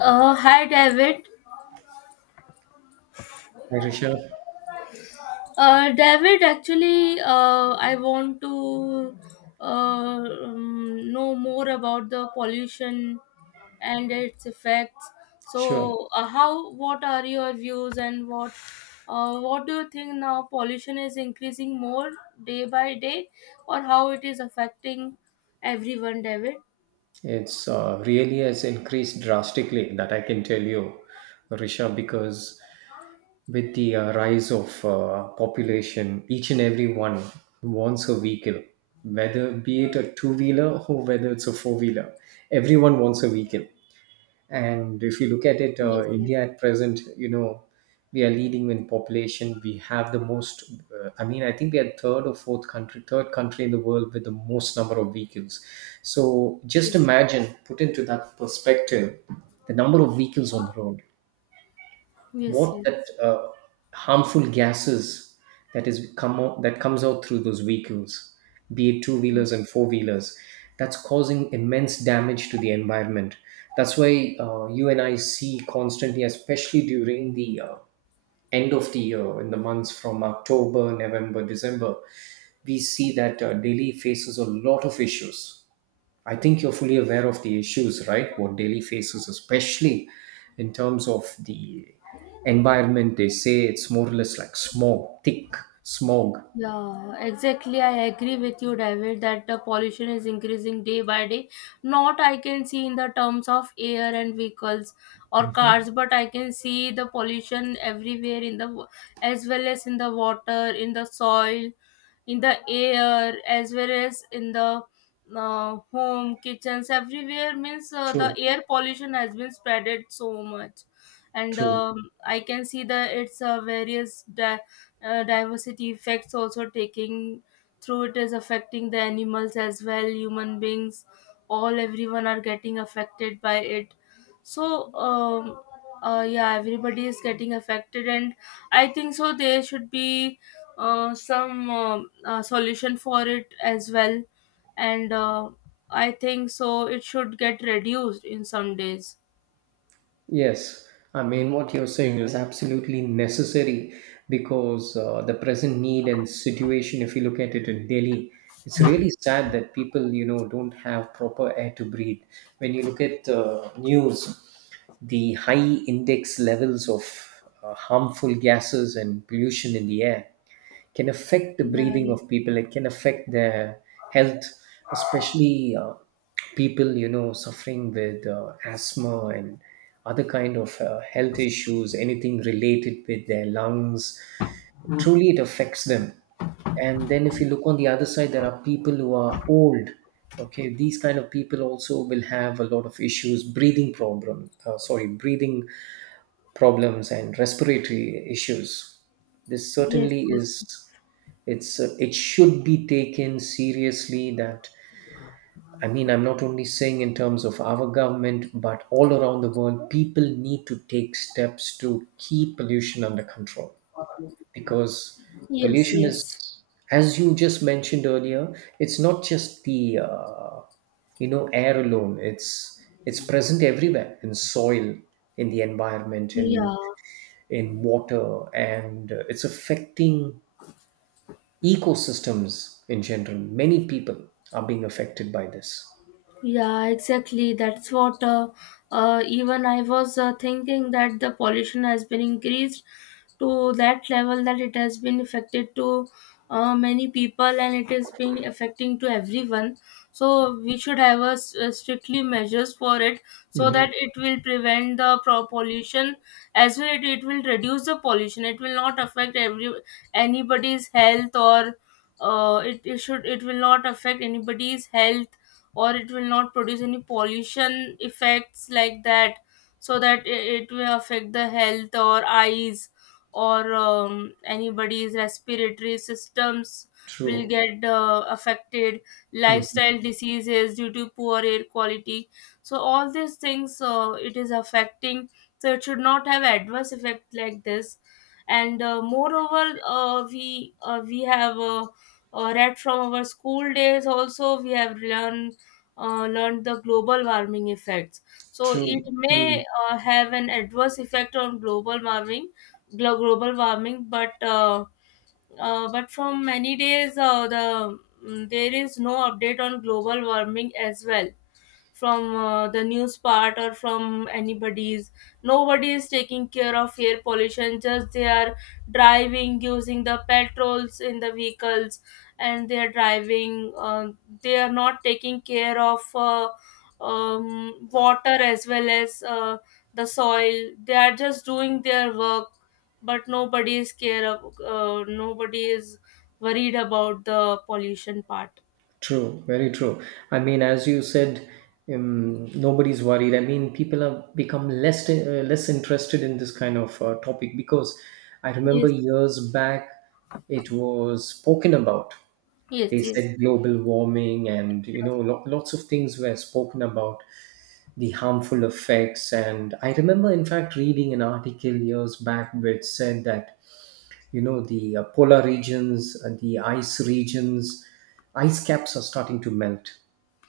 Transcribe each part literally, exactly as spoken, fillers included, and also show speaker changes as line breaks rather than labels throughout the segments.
Uh, hi, David.
Hi, Rishabh.
Uh, David, actually, uh, I want to uh, um, know more about the pollution and its effects.
Sure.
So, uh, how? What are your views, and what? Uh, what do you think now? Pollution is increasing more day by day, or how it is affecting everyone, David?
It's uh, really has increased drastically, that I can tell you, Rishabh, because with the uh, rise of uh, population, each and every one wants a vehicle, whether be it a two-wheeler or whether it's a four-wheeler. Everyone wants a vehicle. And if you look at it,
Yes,
uh,
yes.
India at present, you know, we are leading in population. We have the most. Uh, I mean, I think we are third or fourth country, third country in the world with the most number of vehicles. So just
Yes,
imagine, put into that perspective, the number of vehicles on the road,
yes,
what
yes.
that uh, harmful gases that is come out, that comes out through those vehicles, be it two wheelers
Yes.
and four wheelers, that's causing immense damage to the environment. That's why uh, you and I see constantly, especially during the uh, end of the year, in the months from October, November, December, we see that uh, Delhi faces a lot of issues. I think you're fully aware of the issues, right? What Delhi faces, especially in terms of the environment. They say it's more or less like smog, thick smog.
Yeah, exactly. I agree with you, David, that the pollution is increasing day by day. Not I can see in the terms of air and vehicles or cars,
Mhm.
but I can see the pollution everywhere in the wa- as well as in the water, in the soil, in the air, as well as in the uh, home, kitchens, everywhere. Means uh, the
True,
air pollution has been spreaded so much, and
true.
um, I can see that it's uh, various. Da- uh, diversity effects also taking through it is affecting the animals as well human beings all everyone are getting affected by it so um, uh, yeah everybody is getting affected and I think so there should be uh, some um uh, solution for it as well and uh, I think so it should get reduced in some days.
Yes, I mean, what you're saying is absolutely necessary because uh, the present need and situation, if you look at it in Delhi, it's really sad that people, you know, don't have proper air to breathe. When you look at uh, news, the high index levels of uh, harmful gases and pollution in the air, can affect the
Yeah.
breathing of people. It can affect their health, especially uh, people, you know, suffering with uh, asthma and other kind of uh, health issues, anything related with their lungs. Truly it affects them. And then if you look on the other side, there are people who are old. Okay, these kind of people also will have a lot of issues, breathing problem uh, sorry breathing problems and respiratory issues. This
Yes,
certainly
yes,
is it's uh, it should be taken seriously. That I mean, I'm not only saying in terms of our government, but all around the world, people need to take steps to keep pollution under control, because
yes. Yes,
pollution
yes.
is, as you just mentioned earlier, it's not just the uh, you know, air alone. It's it's present everywhere, in soil, in the environment, in
Yeah.
in water, and uh, it's affecting ecosystems in general. Many people are being affected by this.
Yeah, exactly. That's what uh, uh, even I was uh, thinking that the pollution has been increased to that level that it has been affected to uh, many people and it has been affecting to everyone. So we should have a, s- uh, strictly measures for it so
Hmm.
that it will prevent the pro- pollution as well. It, it will reduce the pollution. It will not affect every anybody's health or uh, it, it should it will not affect anybody's health or it will not produce any pollution effects like that so that it, it will affect the health or eyes or um, anybody's respiratory systems will
True.
get uh, affected,
Hmm.
lifestyle diseases due to poor air quality. So all these things uh, it is affecting so it should not have adverse effect like this. And uh, moreover uh, we uh, we have uh, uh, read from our school days, also we have learned uh, learned the global warming effects. So it
True.
may uh, have an adverse effect on global warming, glo- global warming, but uh, uh, but from many days uh, the mm, there is no update on global warming as well from uh, the news part or from anybody's. Nobody is taking care of air pollution, just they are driving, using the petrols in the vehicles, and they are driving uh, they are not taking care of uh, um, water as well as uh, the soil. They are just doing their work, but nobody is care of uh, nobody is worried about the pollution part.
True, very true. I mean, as you said, um, nobody's worried. I mean, people have become less uh, less interested in this kind of uh, topic, because I remember
Yes,
years back it was spoken about. They
yes, yes,
said global warming, and you know,
exactly.
lo- lots of things were spoken about, the harmful effects. And I remember, in fact, reading an article years back which said that, you know, the uh, polar regions and the ice regions ice caps are starting to melt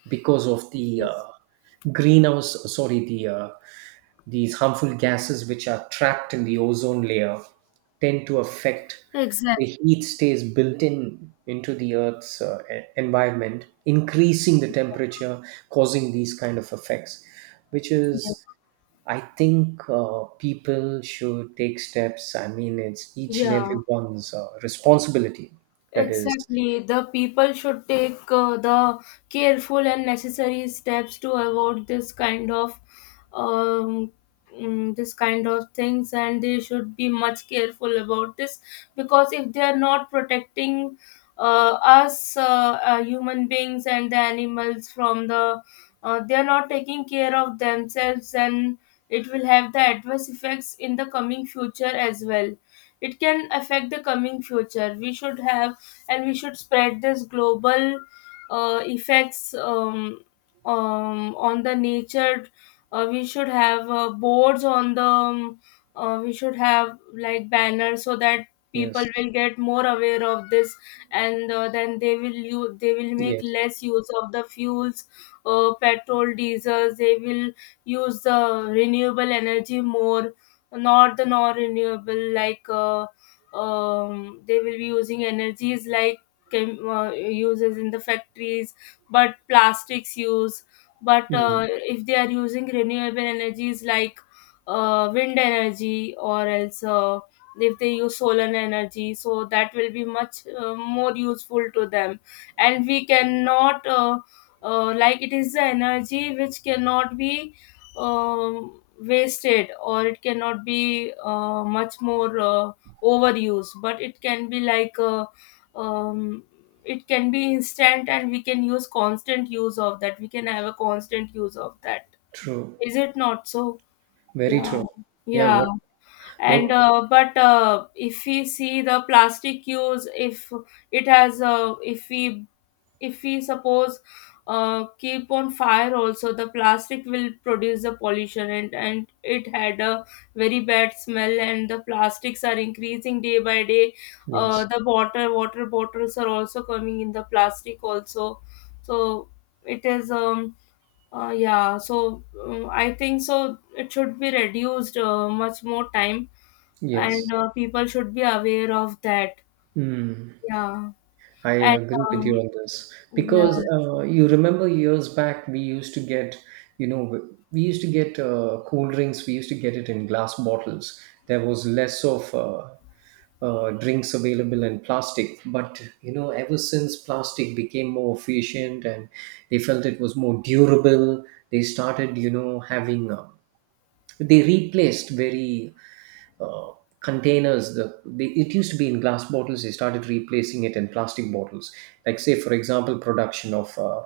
because of the uh,
Yes.
greenhouse sorry the uh, these harmful gases which are trapped in the ozone layer, tend to affect, the
Exactly.
heat stays built in into the earth's uh, e- environment, increasing the temperature, causing these kind of effects. Which
Yeah.
is I think uh, people should take steps. I mean, it's each and
Yeah.
everyone's uh, responsibility. That is,
Exactly. The people should take uh, the careful and necessary steps to avoid this kind of um, mm, this kind of things, and they should be much careful about this because if they are not protecting uh, us uh, uh, human beings and the animals from the uh, they are not taking care of themselves, and it will have the adverse effects in the coming future as well. It can affect the coming future. We should have, and we should spread this global uh, effects um, um, on the nature. Uh, we should have uh, boards on the. Um, uh, we should have like banners so that people
yes,
will get more aware of this, and uh, then they will use, they will make
yes,
less use of the fuels, uh, petrol, diesels. They will use the renewable energy more, not the non-renewable like. Uh, um, they will be using energies like chem- uh, uses in the factories but plastics use, but
mm,
uh, if they are using renewable energies like uh, wind energy or else uh, if they use solar energy, so that will be much uh, more useful to them. And we cannot uh, uh, like, it is the energy which cannot be um wasted, or it cannot be uh, much more uh, overuse, but it can be like uh, um, it can be instant, and we can use constant use of that we can have a constant use of that.
true,
Is it not so?
very
Yeah.
true. Yeah,
Yeah.
what,
And
what,
uh, but uh, if we see the plastic use, if it has uh, if we, if we suppose uh, keep on fire also, the plastic will produce the pollution, and, and it had a very bad smell, and the plastics are increasing day by day. uh,
yes,
the water water bottles are also coming in the plastic also, so it is um uh, yeah, so um, I think so it should be reduced uh, much more time. And
yes.
uh, people should be aware of that.
Mm.
Yeah.
I
And
agree with you
um,
on this,
yeah.
because uh, you remember years back we used to get, you know, we used to get uh, cool drinks. We used to get it in glass bottles. There was less of uh, uh, drinks available in plastic. But you know, ever since plastic became more efficient and they felt it was more durable, they started, you know, having uh, they replaced very uh, containers, the they, it used to be in glass bottles, they started replacing it in plastic bottles, like say for example production of uh,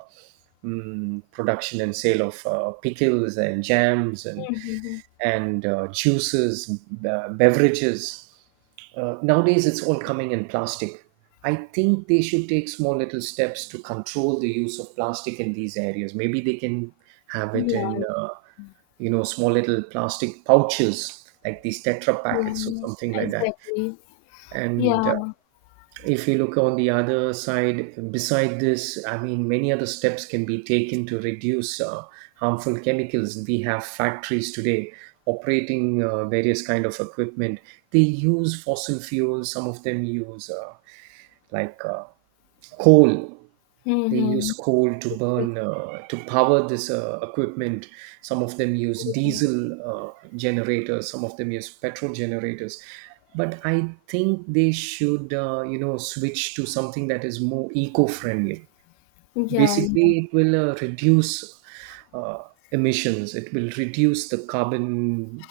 mm, production and sale of uh, pickles and jams and and uh, juices, be- beverages. Uh, nowadays, it's all coming in plastic. I think they should take small little steps to control the use of plastic in these areas. Maybe they can have it in,
Yeah,
uh, you know, small little plastic pouches like these Tetra packets or
yeah,
something like that.
exactly.
And uh,
Yeah.
if you look on the other side, beside this, I mean, many other steps can be taken to reduce uh, harmful chemicals. We have factories today operating uh, various kind of equipment. They use fossil fuels. Some of them use uh, like uh, coal. They
Mm-hmm.
use coal to burn, uh, to power this uh, equipment. Some of them use diesel uh, generators, some of them use petrol generators, but I think they should, uh, you know, switch to something that is more eco-friendly.
Yeah,
Basically,
yeah.
it will uh, reduce uh, emissions, it will reduce the carbon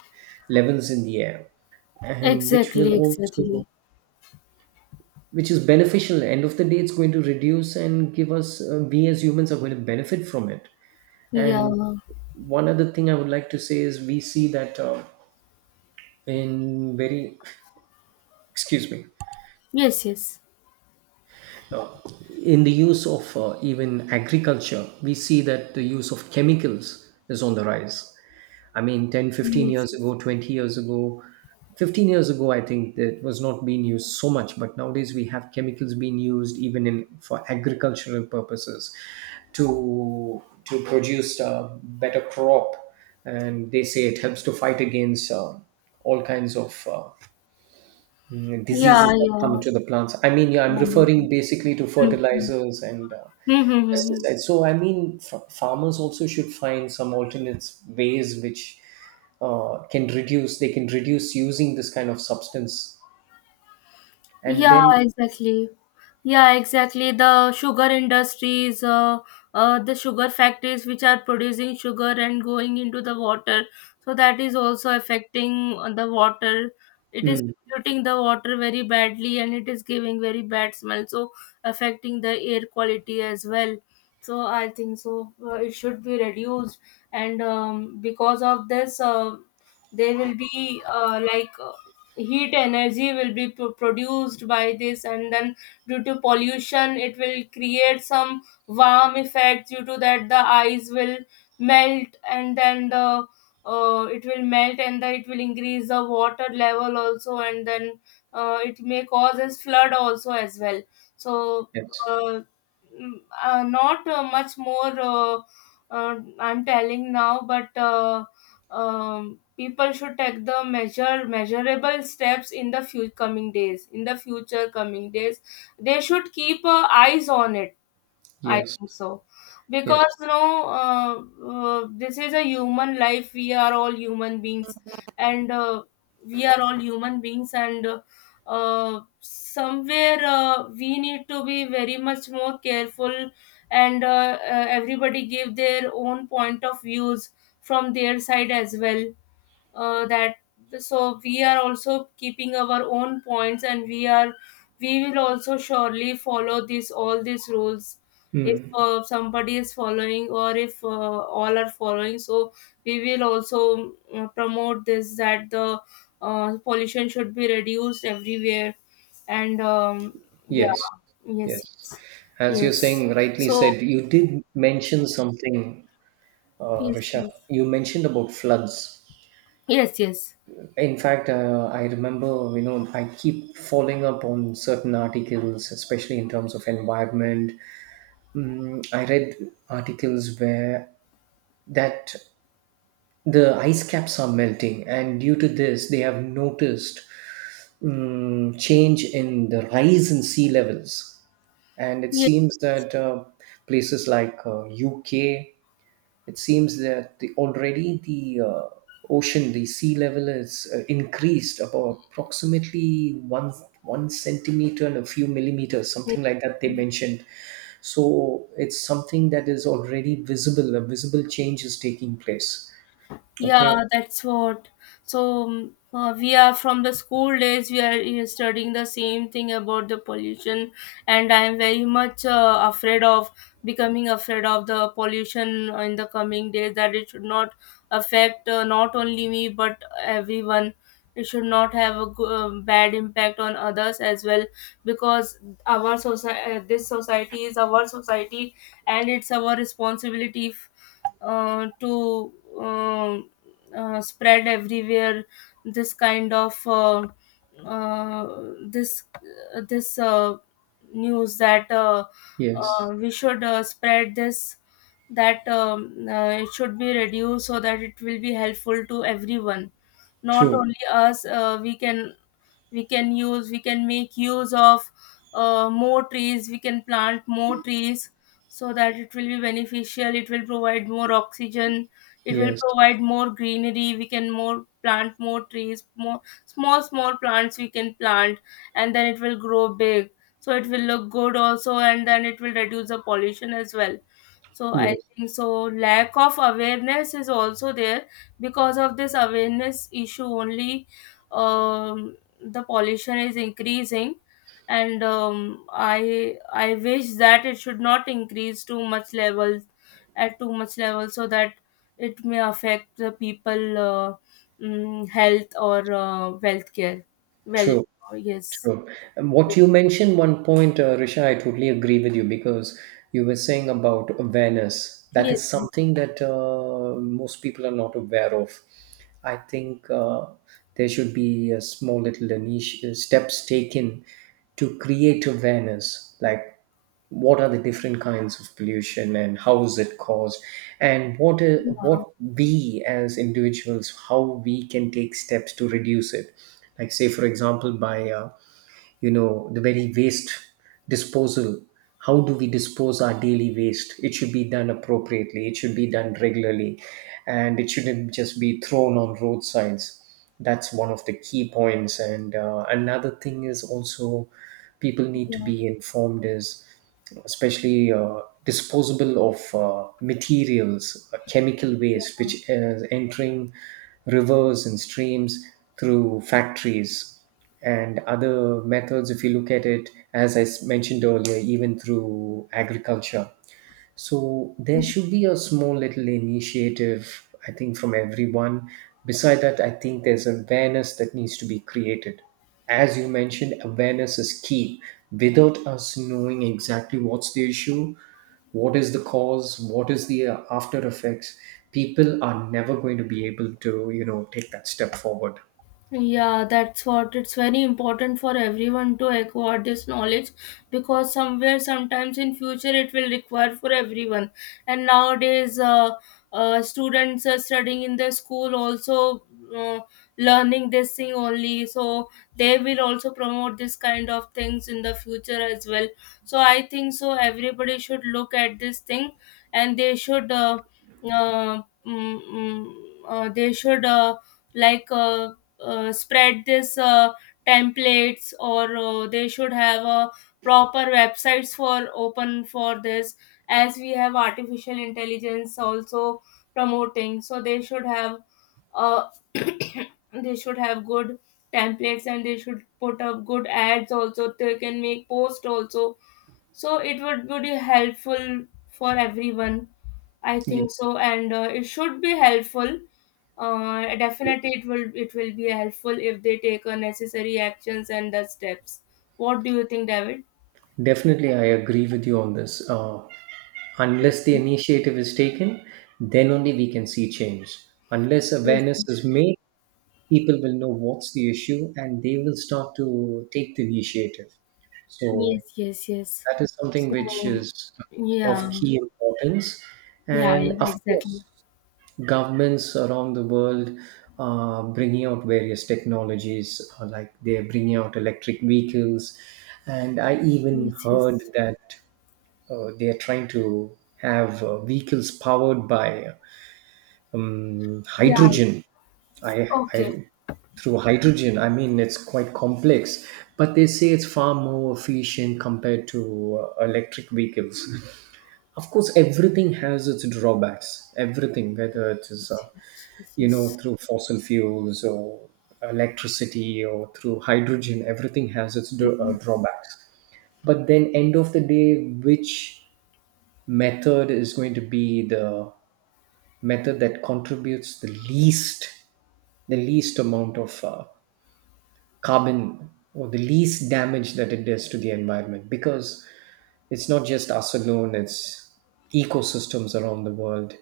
levels in the air, and which
Exactly,
will also
exactly.
which is beneficial. End of the day, it's going to reduce and give us, uh, we as humans are going to benefit from it.
Yeah.
And one other thing I would like to say is, we see that uh, in very, excuse me,
Yes, yes.
uh, in the use of uh, even agriculture, we see that the use of chemicals is on the rise. I mean, ten, fifteen
Yes,
years
yes.
ago, twenty years ago, fifteen years ago, I think that was not being used so much, but nowadays we have chemicals being used even in for agricultural purposes, to to produce a better crop, and they say it helps to fight against uh, all kinds of uh, mm,
Yeah,
diseases that come
yeah.
to the plants. I mean, yeah, I'm
Yeah. Mm-hmm.
referring basically to fertilizers and uh,
Mm-hmm. Mm-hmm.
pesticides. So I mean, f- farmers also should find some alternate ways which uh, can reduce. They can reduce using this kind of substance, and
Yeah,
then
exactly. Yeah, exactly. The sugar industries, uh, uh, the sugar factories which are producing sugar and going into the water. So that is also affecting uh, the water. It is
mm,
polluting the water very badly, and it is giving very bad smell, so affecting the air quality as well. So I think so. Uh, it should be reduced. And um, because of this, uh, there will be uh, like heat energy will be pro- produced by this, and then due to pollution it will create some warm effect. Due to that, the ice will melt, and then the uh, it will melt, and then it will increase the water level also, and then uh, it may cause a flood also as well. So
yes,
uh, mm, uh, not uh, much more uh, uh, I'm telling now, but uh, um, people should take the measure measurable steps in the few coming days, in the future coming days. They should keep uh, eyes on it. I
yes,
think so.
yes,
Because, you know, uh, uh, this is a human life. We are all human beings. And uh, we are all human beings. And uh, uh, somewhere uh, we need to be very much more careful. And uh, uh, everybody give their own point of views from their side as well, uh, that so we are also keeping our own points, and we are, we will also surely follow this all these rules. If
mm,
uh, somebody is following, or if uh, all are following, so we will also uh, promote this that the uh, pollution should be reduced everywhere. And um, yeah.
yes,
Yes,
yes.
yes,
As you're
yes,
saying, rightly
so
said. You did mention something, uh,
yes,
Rishabh.
yes,
You mentioned about floods.
yes, yes,
In fact, uh, I remember, you know, I keep following up on certain articles, especially in terms of environment. Mm, I read articles where that the ice caps are melting, and due to this, they have noticed mm, change in the rise in sea levels. And it
yes.
seems that uh, places like uh, U K, it seems that the, already the uh, ocean, the sea level is uh, increased about approximately one one centimeter and a few millimeters, something like that, they mentioned. So it's something that is already visible. A visible change is taking place. Okay.
Yeah, that's what. So um, uh, we are from the school days. We are uh, studying the same thing about the pollution, and I am very much uh, afraid of becoming afraid of the pollution in the coming days. That it should not affect uh, not only me but everyone. It should not have a go- um bad impact on others as well, because our society, this society is our society, and it's our responsibility uh, to um uh, spread everywhere this kind of uh, uh, this this uh, news that uh, uh,
Yes.
we should uh, spread this that um, uh, it should be reduced, so that it will be helpful to everyone, not
True.
only us. Uh, we can, we can use, we can make use of uh, more trees, we can plant more trees so that it will be beneficial, it will provide more oxygen, it will
Yes.
provide more greenery. We can more plant more trees, more small small plants we can plant, and then it will grow big, so it will look good also, and then it will reduce the pollution as well. So I
Yes.
think so, lack of awareness is also there. Because of this awareness issue only, um, the pollution is increasing. And um, I I wish that it should not increase too much level, at too much level, so that it may affect the people uh, mm, health or uh, wealth care well.
True.
Yes,
True. And what
yes,
you mentioned one point, uh, Risha, I totally agree with you, because you were saying about awareness. That
yes.
is
Yes.
something that uh, most people are not aware of. I think uh, there should be a small little initi- steps taken to create awareness, like what are the different kinds of pollution and how is it caused, and what uh, what we as individuals, how we can take steps to reduce it. Like say, for example, by uh, you know, the very waste disposal. How do we dispose our daily waste? It should be done appropriately, it should be done regularly, and it shouldn't just be thrown on roadsides. That's one of the key points. And uh, another thing is also people need to
Yeah.
be informed is, especially uh, disposable of uh, materials, uh, chemical waste, which is entering rivers and streams through factories and other methods. If you look at it, as i s- mentioned earlier, even through agriculture. So there should be a small little initiative, I think, from everyone. Beside that, I think there's awareness that needs to be created. As you mentioned, awareness is key. Without us knowing exactly what's the issue, what is the cause, what is the uh, after effects, people are never going to be able to, you know, take that step forward.
Yeah, that's what, it's very important for everyone to acquire this knowledge, because somewhere, sometimes in future, it will require for everyone. And nowadays, uh, uh, students are studying in the school also, uh, learning this thing only, so they will also promote this kind of things in the future as well. So I think so, everybody should look at this thing, and they should, uh, uh, mm, mm, uh, they should. Uh, like uh, uh, spread this uh, templates or uh, they should have a proper websites for open for this as we have artificial intelligence also promoting, so they should have uh, they should have good templates, and they should put up good ads also, they can make post also. So it would, would be helpful for everyone, I
Yeah.
think so. And uh, it should be helpful. Uh, definitely it will it will be helpful if they take uh, necessary actions and the steps. What do you think, David?
Definitely, I agree with you on this. Uh, unless the initiative is taken, then only we can see change. Unless
Yes,
awareness is made, people will know what's the issue and they will start to take the initiative. So,
yes, yes, yes, yes.
that is something which
So,
is
yeah,
of key importance.
yeah,
And
yeah,
of
exactly.
course, governments around the world are bringing out various technologies, uh, like they're bringing out electric vehicles. And I even
Yes,
heard
yes.
that uh, they are trying to have uh, vehicles powered by um, hydrogen. I, I through hydrogen. I mean, it's quite complex, but they say it's far more efficient compared to uh, electric vehicles. Of course, everything has its drawbacks. Everything, whether it is, uh, you know, through fossil fuels or electricity or through hydrogen, everything has its dra- uh, drawbacks. But then, end of the day, which method is going to be the method that contributes the least the least amount of uh, carbon or the least damage that it does to the environment, because it's not just us alone, it's ecosystems around the world.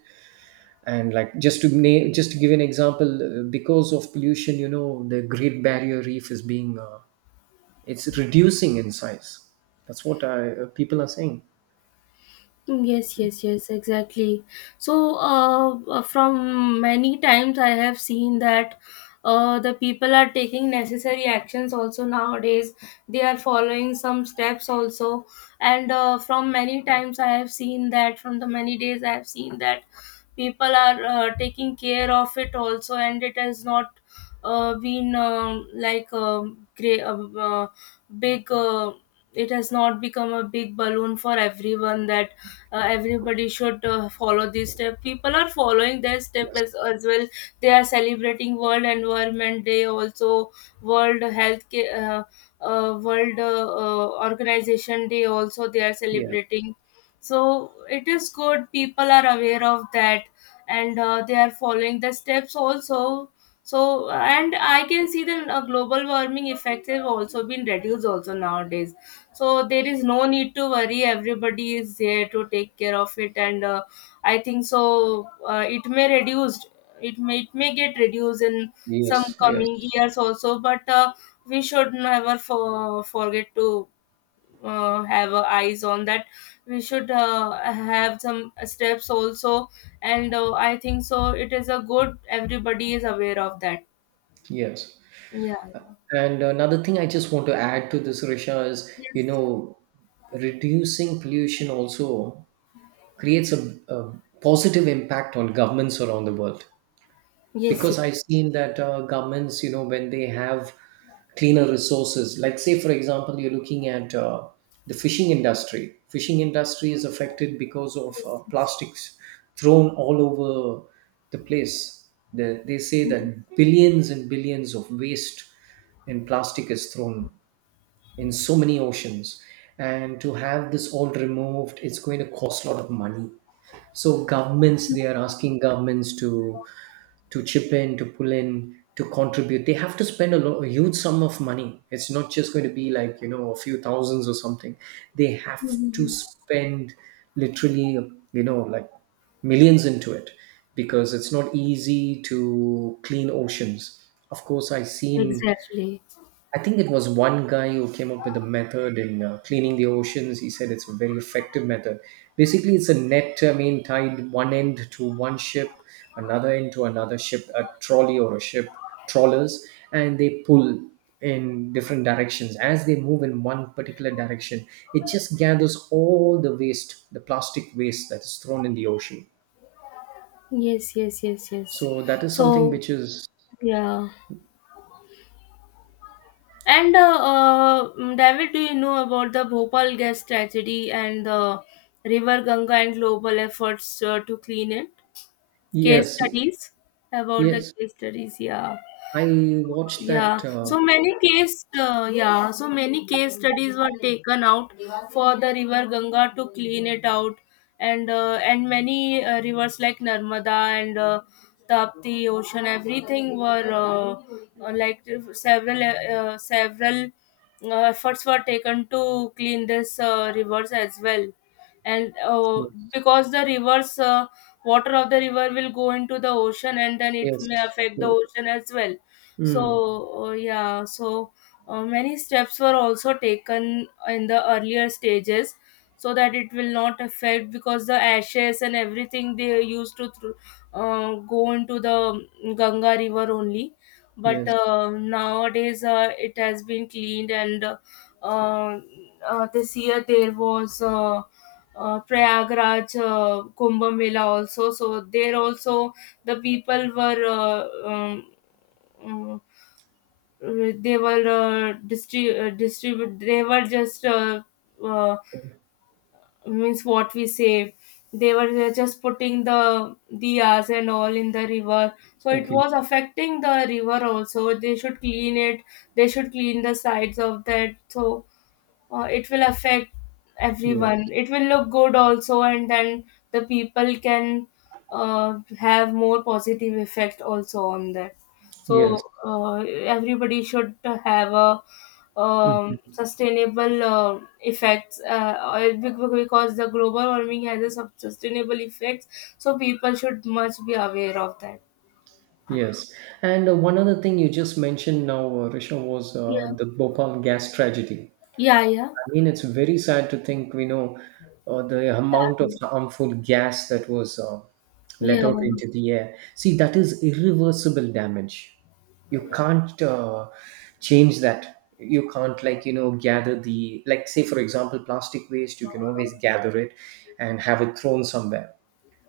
And like just to name, just to give an example, uh, because of pollution, you know the Great Barrier Reef is being uh, it's reducing in size. That's what I, uh, people are saying.
Mm, yes, yes, yes, exactly. So, uh, uh, from many times I have seen that uh, the people are taking necessary actions also nowadays. They are following some steps also. And uh, from many times I have seen that, from the many days I have seen that people are uh, taking care of it also, and it has not uh, been um like um great, uh, uh, big. Uh, it has not become a big balloon for everyone that uh, everybody should uh, follow this step. People are following their step
Yes.
as, as well. They are celebrating World Environment Day also, world health Ca- uh, uh, world uh, uh, organization day also they are
Yeah.
celebrating. So it is good, people are aware of that, and uh, they are following the steps also. So and I can see the uh, global warming effects have also been reduced also nowadays. So there is no need to worry, everybody is there to take care of it. And uh, I think so uh, it may reduced, it may it may get reduced in
Yes,
some
yes,
coming years also. But uh, we should never for, forget to uh, have uh, eyes on that. We should uh, have some steps also. And uh, I think so it is a good everybody is aware of that.
yes.
Yeah, yeah.
And another thing I just want to add to this, Risha, is you
Yes,
know, reducing pollution also creates a, a positive impact on governments around the world,
yes, yes,
because I've seen that uh, governments, you know when they have cleaner resources, like say for example, you're looking at uh, the fishing industry fishing industry is affected because of uh,
yes.
plastics thrown all over the place. The, they say
Yes.
that billions and billions of waste and plastic is thrown in so many oceans, and to have this all removed, it's going to cost a lot of money. So governments they are asking governments to to chip in, to pull in, to contribute. They have to spend a, lot, a huge sum of money. It's not just going to be like, you know, a few thousands or something. They have to spend literally, you know, like millions into it, because it's not easy to clean oceans. Of course, I've seen,
Exactly.
I think it was one guy who came up with a method in uh, cleaning the oceans. He said it's a very effective method. Basically, it's a net, I mean, tied one end to one ship, another end to another ship, a trolley or a ship, trawlers, and they pull in different directions. As they move in one particular direction, it just gathers all the waste, the plastic waste that is thrown in the ocean.
Yes, yes, yes, yes.
So that is something
So,
which is,
yeah. And uh, uh, mm, David, do you know about the Bhopal gas tragedy and the River Ganga and global efforts uh, to clean it? Case
yes, yes.
studies, about the
Yes.
case studies, yeah.
I watched
Yeah,
that. Uh,
so many case uh, yeah so many case studies were taken out for the River Ganga to clean it out. And uh, and many uh, rivers like Narmada and uh, Tapti ocean, everything were uh, uh, like several uh, several uh, efforts were taken to clean this uh, rivers as well. And uh, because the rivers uh, water of the river will go into the ocean, and then it may
Yes.
affect the
Mm.
ocean as well.
Mm.
So, uh, yeah, so uh, many steps were also taken in the earlier stages so that it will not affect, because the ashes and everything they used to thro- uh, go into the Ganga river only. But
Yes.
uh, nowadays uh, it has been cleaned. And uh, uh, this year there was uh, uh, Prayagraj uh, Kumbh Mela also. So there also the people were uh, um, um, uh, they were uh, distri- uh, distribute, they were just uh, uh, means what we say, they were uh, just putting the diyas and all in the river. So it
Okay.
was affecting the river also, they should clean it, they should clean the sides of that. So uh, it will affect everyone,
Yes.
it will look good also. And then the people can uh, have more positive effect also on that.
Yes.
So uh, everybody should have a um,
Mm.
sustainable uh, effects uh, or be- be- because the global warming has a sub- sustainable effects. So people should much be aware of that.
Yes. And uh, one other thing you just mentioned now, uh, Risha, was uh,
Yeah,
the Bhopal gas tragedy.
yeah. Yeah,
I mean, it's very sad to think, we know uh, the amount of harmful gas that was uh, let
yeah,
out into the air. See, that is irreversible damage. You can't uh, change that. You can't, like, you know, gather the, like, say, for example, plastic waste, you can always gather it and have it thrown somewhere.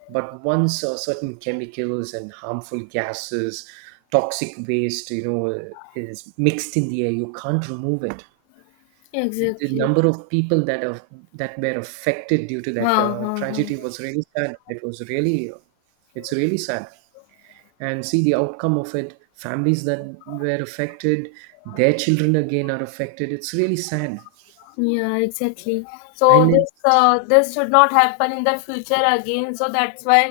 But once uh, certain chemicals and harmful gases, toxic waste, you know, is mixed in the air, you can't remove it. The
exactly.
number of people that are that were affected due to that
Huh,
uh,
huh, huh.
tragedy was really sad. It was really, uh, it's really sad. And see the outcome of it. Families that were affected, their children again are affected. It's really sad.
Yeah, exactly. So
And
this
it's
uh, this should not happen in the future again. So that's why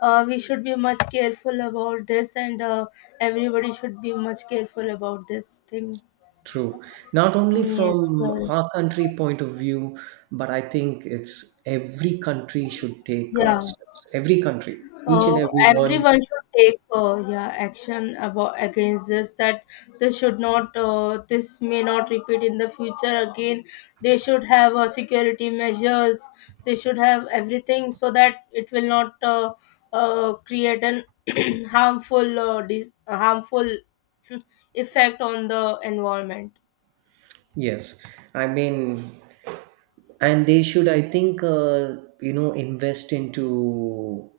uh, we should be much careful about this, and uh, everybody should be much careful about this thing.
true, not only
Mm, yes,
from
sir.
our country point of view, but I think it's every country should take uh,
Yeah.
steps. Every country, each and
Uh,
every one.
Everyone should take uh, yeah action about against this, that they should not uh, this may not repeat in the future again. They should have uh, security measures, they should have everything so that it will not uh, uh, create an harmful uh, dis- harmful effect on the environment.
Yes, I mean, and they should, I think, uh, you know, invest into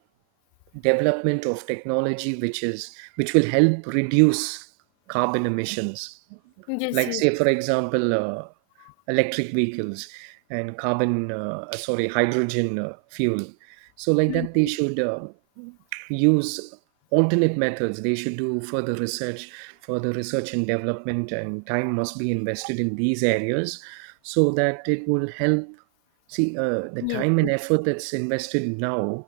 development of technology which is which will help reduce carbon emissions.
Yes,
Like,
yes.
say, for example, uh, electric vehicles and carbon, uh, sorry, hydrogen uh, fuel. So, like that, they
Mhm.
should. Uh, use alternate methods. They should do further research further research and development, and time must be invested in these areas so that it will help. See, uh, the
Yes,
time and
yes.
effort that's invested now,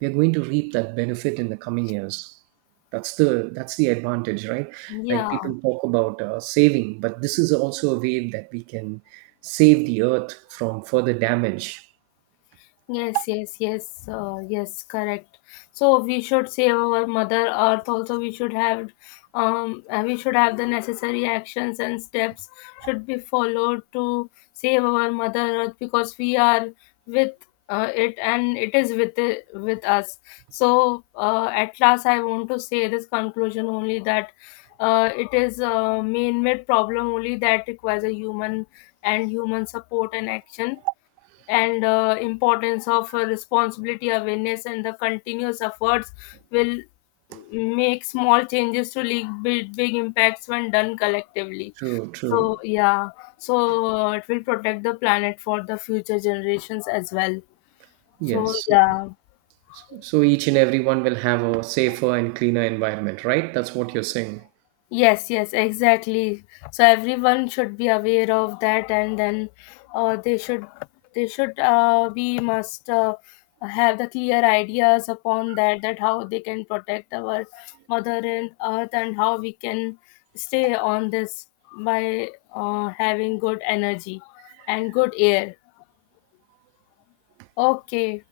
we are going to reap that benefit in the coming years. That's the that's the advantage, right? Like
Yeah.
people talk about uh, saving, but this is also a way that we can save the earth from further damage.
Yes, yes, yes, uh, yes, correct. So we should save our Mother Earth. Also, we should have, um, uh, we should have the necessary actions and steps should be followed to save our Mother Earth, because we are with uh, it, and it is with it, with us. So uh, at last, I want to say this conclusion only that uh, it is a man-made problem only that requires a human and human support and action, and uh, importance of uh, responsibility, awareness and the continuous efforts will make small changes to lead big, big impacts when done collectively.
True,
So
true.
yeah, so uh, it will protect the planet for the future generations as well. So
Yes.
yeah.
So each and everyone will have a safer and cleaner environment, right? That's what you're saying.
Yes, yes, exactly. So everyone should be aware of that, and then uh, they should, they should uh, we must uh, have the clear ideas upon that, that how they can protect our mother and earth and how we can stay on this by uh, having good energy and good air. Okay.